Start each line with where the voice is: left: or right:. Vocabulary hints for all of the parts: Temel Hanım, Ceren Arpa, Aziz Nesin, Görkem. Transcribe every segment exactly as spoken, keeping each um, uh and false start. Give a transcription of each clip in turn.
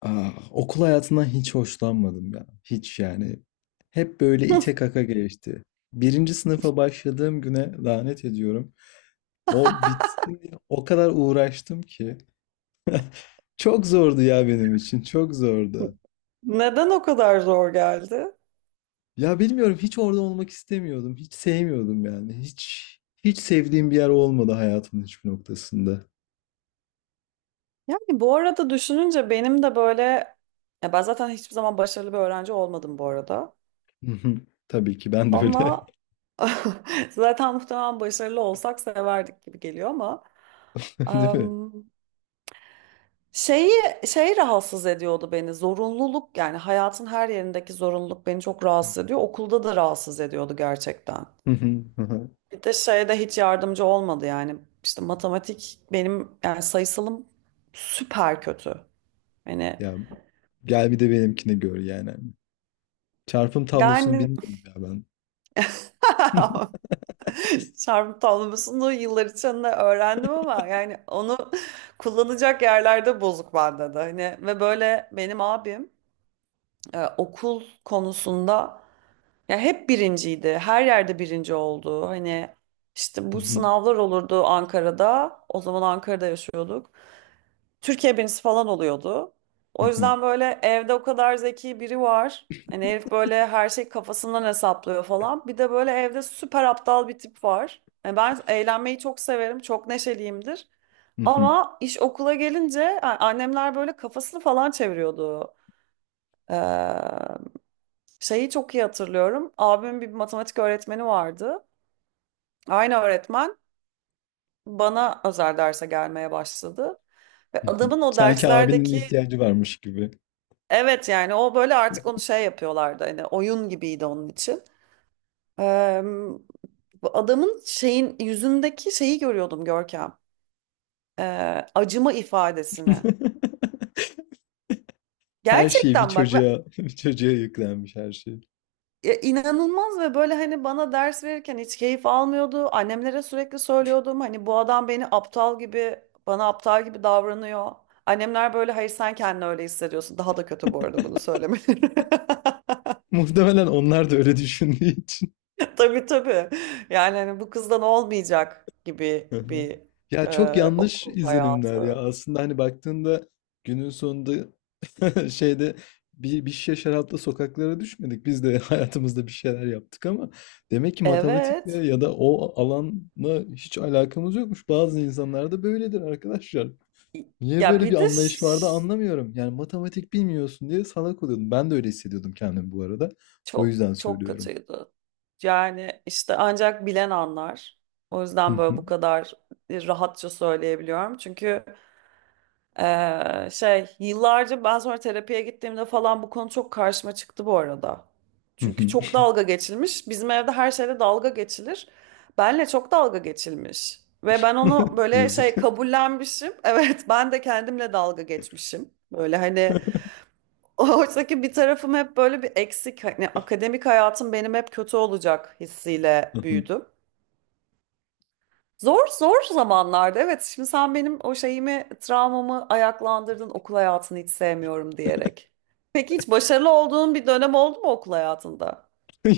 left: Ah, okul hayatından hiç hoşlanmadım ya. Hiç yani. Hep böyle ite kaka geçti. Birinci sınıfa başladığım güne lanet ediyorum. O bitsin diye o kadar uğraştım ki. Çok zordu ya benim için. Çok zordu.
right: Neden o kadar zor geldi?
left: Ya bilmiyorum hiç orada olmak istemiyordum. Hiç sevmiyordum yani. Hiç hiç sevdiğim bir yer olmadı hayatımın hiçbir noktasında.
right: Yani bu arada düşününce benim de böyle ya ben zaten hiçbir zaman başarılı bir öğrenci olmadım bu arada.
left: Hı hı. Tabii ki ben de öyle.
right: Ama zaten muhtemelen başarılı olsak severdik gibi geliyor ama
left: Değil mi?
right: em, şeyi şey rahatsız ediyordu beni. Zorunluluk yani hayatın her yerindeki zorunluluk beni çok rahatsız ediyor. Okulda da rahatsız ediyordu gerçekten.
left: Hı hı, hı hı.
right: Bir de şeye de hiç yardımcı olmadı yani. İşte matematik benim yani sayısalım süper kötü. Hani
left: Ya gel bir de benimkini gör yani. Çarpım tablosunu
right: yani
left: bilmiyorum ya ben.
right: çarpım tablosunu yıllar içinde öğrendim ama yani onu kullanacak yerlerde bozuk bende de. Hani ve böyle benim abim e, okul konusunda ya hep birinciydi. Her yerde birinci oldu. Hani işte bu sınavlar olurdu Ankara'da. O zaman Ankara'da yaşıyorduk. Türkiye birincisi falan oluyordu. O yüzden böyle evde o kadar zeki biri var. Hani herif böyle her şey kafasından hesaplıyor falan. Bir de böyle evde süper aptal bir tip var. Yani ben eğlenmeyi çok severim, çok neşeliyimdir. Ama iş okula gelince yani annemler böyle kafasını falan çeviriyordu. Ee, şeyi çok iyi hatırlıyorum. Abimin bir matematik öğretmeni vardı. Aynı öğretmen bana özel derse gelmeye başladı. Ve adamın o
left: Sanki abinin
right: derslerdeki
left: ihtiyacı varmış gibi.
right: Evet yani o böyle artık onu şey yapıyorlardı hani oyun gibiydi onun için. Eee, bu adamın şeyin yüzündeki şeyi görüyordum Görkem. Eee, acıma ifadesini.
left: Her şeyi bir
right: Gerçekten bak ve
left: çocuğa bir çocuğa yüklenmiş her şey.
right: e, inanılmaz ve böyle hani bana ders verirken hiç keyif almıyordu. Annemlere sürekli söylüyordum hani bu adam beni aptal gibi bana aptal gibi davranıyor. Annemler böyle hayır sen kendini öyle hissediyorsun. Daha da kötü bu arada bunu söylemeleri.
left: Muhtemelen onlar da öyle düşündüğü için.
right: Tabii tabii. Yani hani bu kızdan olmayacak gibi
left: Hı hı.
right: bir
left: Ya çok
right: e,
left: yanlış
right: okul
left: izlenimler ya.
right: hayatı.
left: Aslında hani baktığında günün sonunda Şeyde bir, bir şişe şarapla sokaklara düşmedik. Biz de hayatımızda bir şeyler yaptık ama demek ki matematikle
right: Evet.
left: ya da o alanla hiç alakamız yokmuş. Bazı insanlarda böyledir arkadaşlar. Niye
right: Ya
left: böyle
right: bir
left: bir
right: de
left: anlayış vardı
right: ş-
left: anlamıyorum. Yani matematik bilmiyorsun diye salak oluyordum. Ben de öyle hissediyordum kendimi bu arada. O
right: çok
left: yüzden
right: çok
left: söylüyorum.
right: kötüydü. Yani işte ancak bilen anlar. O yüzden böyle bu kadar e, rahatça söyleyebiliyorum. Çünkü Ee, şey yıllarca ben sonra terapiye gittiğimde falan bu konu çok karşıma çıktı bu arada. Çünkü çok dalga geçilmiş. Bizim evde her şeyde dalga geçilir. Benle çok dalga geçilmiş. Ve ben onu böyle
left: Yazık.
right: şey kabullenmişim. Evet ben de kendimle dalga geçmişim. Böyle hani oradaki bir tarafım hep böyle bir eksik. Hani akademik hayatım benim hep kötü olacak hissiyle büyüdüm. Zor zor zamanlarda evet şimdi sen benim o şeyimi travmamı ayaklandırdın okul hayatını hiç sevmiyorum diyerek. Peki hiç başarılı olduğun bir dönem oldu mu okul hayatında?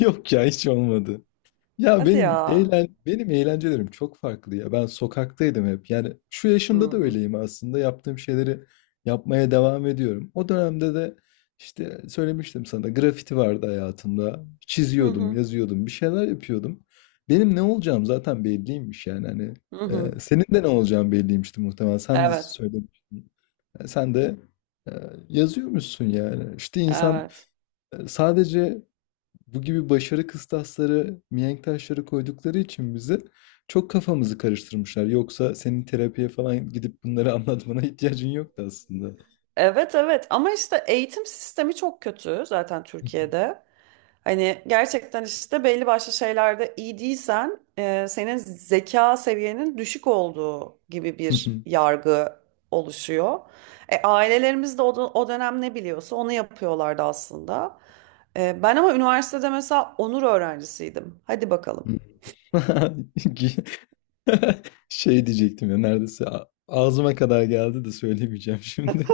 left: Yok ya hiç olmadı. Ya
right: Hadi
left: benim
right: ya.
left: eğlen benim eğlencelerim çok farklı ya. Ben sokaktaydım hep. Yani şu yaşımda da
right: Hmm.
left: öyleyim aslında. Yaptığım şeyleri yapmaya devam ediyorum. O dönemde de işte söylemiştim sana grafiti vardı hayatımda.
right: Hı
left: Çiziyordum,
right: hı.
left: yazıyordum, bir şeyler yapıyordum. Benim ne olacağım zaten belliymiş yani hani.
right: Hı hı.
left: e, senin de ne olacağın belliymişti muhtemelen. Sen de
right: Evet.
left: söylemiştin. E, Sen de e, yazıyormuşsun yani. İşte insan
right: Evet.
left: e, sadece bu gibi başarı kıstasları, mihenk taşları koydukları için bize çok kafamızı karıştırmışlar. Yoksa senin terapiye falan gidip bunları anlatmana ihtiyacın yoktu aslında.
right: Evet evet ama işte eğitim sistemi çok kötü zaten Türkiye'de. Hani gerçekten işte belli başlı şeylerde iyi değilsen e, senin zeka seviyenin düşük olduğu gibi bir yargı oluşuyor. E, ailelerimiz de o, dö- o dönem ne biliyorsa onu yapıyorlardı aslında. E, ben ama üniversitede mesela onur öğrencisiydim. Hadi bakalım.
left: Şey diyecektim ya neredeyse a- ağzıma kadar geldi de söylemeyeceğim şimdi.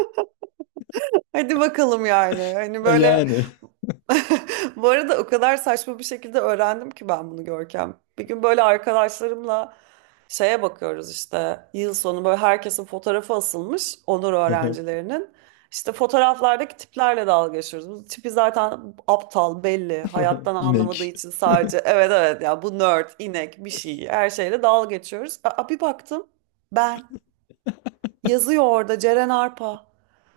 right: Hadi bakalım yani. Hani böyle
left: Yani
right: bu arada o kadar saçma bir şekilde öğrendim ki ben bunu Görkem. Bir gün böyle arkadaşlarımla şeye bakıyoruz işte yıl sonu böyle herkesin fotoğrafı asılmış onur öğrencilerinin. İşte fotoğraflardaki tiplerle dalga geçiyoruz. Bu tipi zaten aptal belli. Hayattan anlamadığı
left: inek.
right: için sadece evet evet ya bu nerd, inek bir şey her şeyle dalga geçiyoruz. Aa, bir baktım ben. Yazıyor orada Ceren Arpa.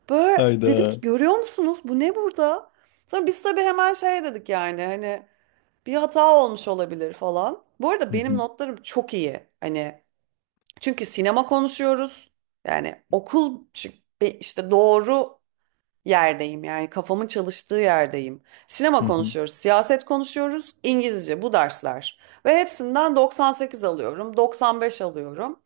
right: Böyle dedim
left: Hayda.
right: ki görüyor musunuz bu ne burada? Sonra biz tabii hemen şey dedik yani hani bir hata olmuş olabilir falan. Bu arada benim notlarım çok iyi. Hani çünkü sinema konuşuyoruz. Yani okul çünkü be- işte doğru yerdeyim yani kafamın çalıştığı yerdeyim. Sinema konuşuyoruz, siyaset konuşuyoruz, İngilizce bu dersler. Ve hepsinden doksan sekiz alıyorum, doksan beş alıyorum.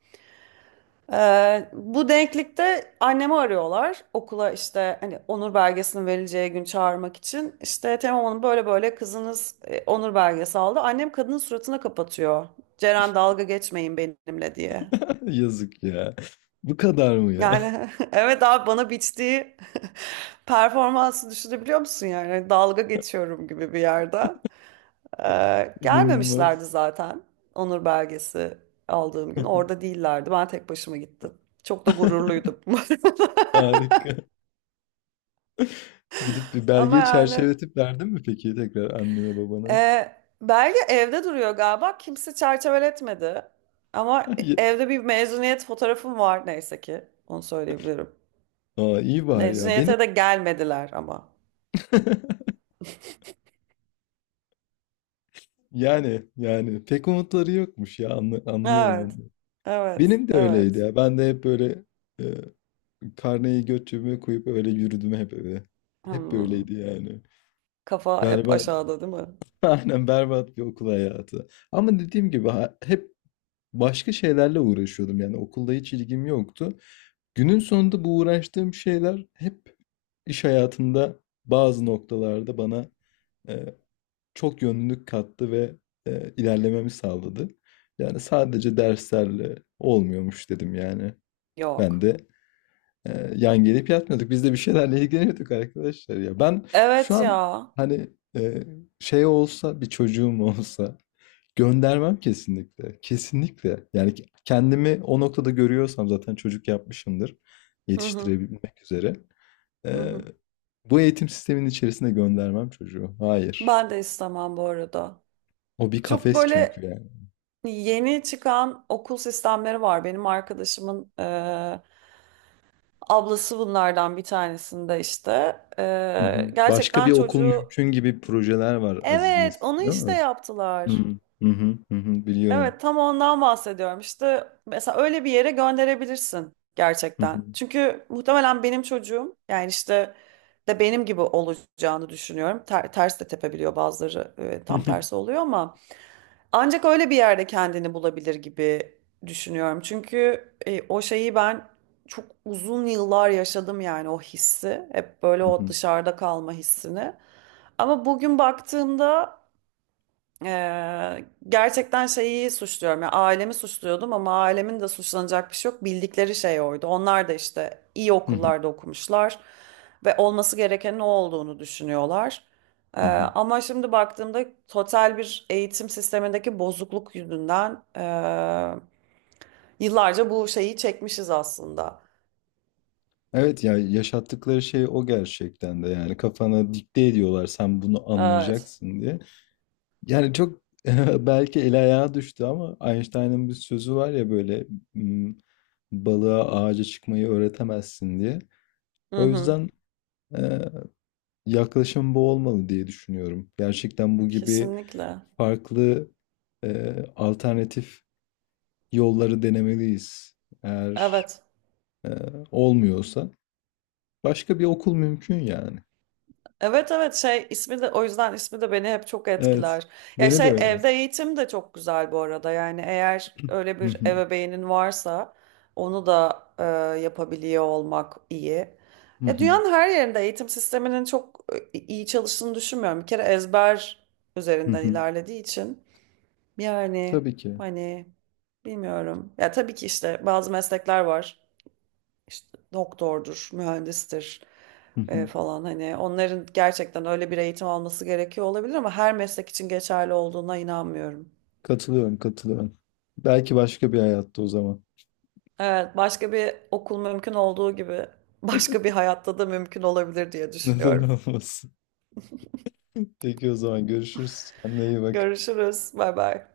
right: Ee, bu denklikte annemi arıyorlar okula işte hani onur belgesinin verileceği gün çağırmak için. İşte Temel Hanım böyle böyle kızınız e, onur belgesi aldı. Annem kadının suratına kapatıyor. Ceren dalga geçmeyin benimle diye.
left: Yazık ya. Bu kadar mı ya?
right: Yani evet abi bana biçtiği performansı düşünebiliyor musun yani? Hani Dalga geçiyorum gibi bir yerde. Ee, gelmemişlerdi
left: İnanılmaz.
right: zaten onur belgesi aldığım gün. Orada değillerdi. Ben tek başıma gittim. Çok da gururluydum.
left: Harika. Gidip bir
right: Ama
left: belgeyi
right: yani
left: çerçeveletip verdin mi peki tekrar annene babana?
right: e, belge evde duruyor galiba. Kimse çerçeveletmedi. Ama
left: Ay,
right: evde bir mezuniyet fotoğrafım var neyse ki. Onu söyleyebilirim.
left: Aa, iyi var ya. Benim
right: Mezuniyete de gelmediler ama.
left: yani yani pek umutları yokmuş ya anlı- anlıyorum
right: Evet.
left: onu.
right: Evet.
left: Benim de öyleydi
right: Evet.
left: ya. Ben de hep böyle e, karneyi göt cebime koyup öyle yürüdüm hep eve. Hep
right: Hmm.
left: böyleydi yani.
right: Kafa hep
left: Berbat.
right: aşağıda değil mi?
left: Aynen berbat bir okul hayatı. Ama dediğim gibi ha- hep başka şeylerle uğraşıyordum. Yani okulda hiç ilgim yoktu. Günün sonunda bu uğraştığım şeyler hep İş hayatında bazı noktalarda bana, eee, çok yönlülük kattı ve, eee, ilerlememi sağladı. Yani, sadece derslerle olmuyormuş dedim yani. Ben
right: Yok.
left: de, eee, yan gelip yatmıyorduk. Biz de bir şeylerle ilgileniyorduk arkadaşlar ya. Ben şu
right: Evet
left: an,
right: ya.
left: hani, eee, şey olsa, bir çocuğum olsa göndermem kesinlikle. Kesinlikle. Yani, kendimi o noktada görüyorsam zaten çocuk yapmışımdır
right: Hı hı.
left: yetiştirebilmek üzere.
right: Hı
left: Eee,
right: hı.
left: bu eğitim sisteminin içerisine göndermem çocuğu. Hayır.
right: Ben de istemem bu arada.
left: O bir
right: Çok
left: kafes çünkü
right: böyle
left: yani.
right: yeni çıkan okul sistemleri var. Benim arkadaşımın Ablası bunlardan bir tanesinde işte.
left: Hı hı.
right: Ee,
left: Başka bir
right: gerçekten
left: okul
right: çocuğu
left: mümkün gibi projeler var Aziz
right: evet
left: Nesin,
right: onu
left: değil
right: işte
left: mi? Hı
right: yaptılar.
left: hı. Hı hı. Hı hı. Biliyorum.
right: Evet tam ondan bahsediyorum. İşte mesela öyle bir yere gönderebilirsin
left: Hı
right: gerçekten.
left: hı.
right: Çünkü muhtemelen benim çocuğum yani işte de benim gibi olacağını düşünüyorum. Ter- ters de tepebiliyor bazıları e, tam tersi oluyor ama. Ancak öyle bir yerde kendini bulabilir gibi düşünüyorum. Çünkü e, o şeyi ben çok uzun yıllar yaşadım yani o hissi. Hep böyle
left: Hı
right: o
left: hı.
right: dışarıda kalma hissini. Ama bugün baktığımda Eee, gerçekten şeyi suçluyorum. Yani ailemi suçluyordum ama ailemin de suçlanacak bir şey yok. Bildikleri şey oydu. Onlar da işte iyi
left: Hı hı. Hı hı.
right: okullarda okumuşlar ve olması gereken ne olduğunu düşünüyorlar. Eee,
left: Hı hı.
right: ama şimdi baktığımda total bir eğitim sistemindeki bozukluk yüzünden eee, yıllarca bu şeyi çekmişiz aslında.
left: Evet ya yaşattıkları şey o gerçekten de yani kafana dikte ediyorlar sen bunu
right: Evet.
left: anlayacaksın diye. Yani çok belki el ayağa düştü ama Einstein'ın bir sözü var ya böyle "M, balığa ağaca çıkmayı öğretemezsin diye.
right: Hı
left: O
right: hı.
left: yüzden e, yaklaşım bu olmalı diye düşünüyorum. Gerçekten bu gibi
right: Kesinlikle.
left: farklı e, alternatif yolları denemeliyiz. Eğer
right: Evet.
left: e, olmuyorsa başka bir okul mümkün yani.
right: Evet evet şey ismi de o yüzden ismi de beni hep çok
left: Evet,
right: etkiler. Ya
left: beni de
right: şey
left: öyle.
right: evde eğitim de çok güzel bu arada. Yani eğer öyle
left: Hı
right: bir
left: hı,
right: ebeveynin varsa onu da e, yapabiliyor olmak iyi.
left: hı
right: Ya
left: hı,
right: dünyanın her yerinde eğitim sisteminin çok e, iyi çalıştığını düşünmüyorum. Bir kere ezber
left: hı
right: üzerinden
left: hı.
right: ilerlediği için yani
left: Tabii ki.
right: hani bilmiyorum. Ya tabii ki işte bazı meslekler var işte doktordur, mühendistir
left: Hı hı.
right: e, falan hani onların gerçekten öyle bir eğitim alması gerekiyor olabilir ama her meslek için geçerli olduğuna inanmıyorum.
left: Katılıyorum, katılıyorum. Belki başka bir hayatta o zaman.
right: Evet, başka bir okul mümkün olduğu gibi başka bir hayatta da mümkün olabilir diye
left: Neden
right: düşünüyorum.
left: olmasın? Peki o zaman görüşürüz. Kendine iyi bak.
right: Görüşürüz. Bay bay.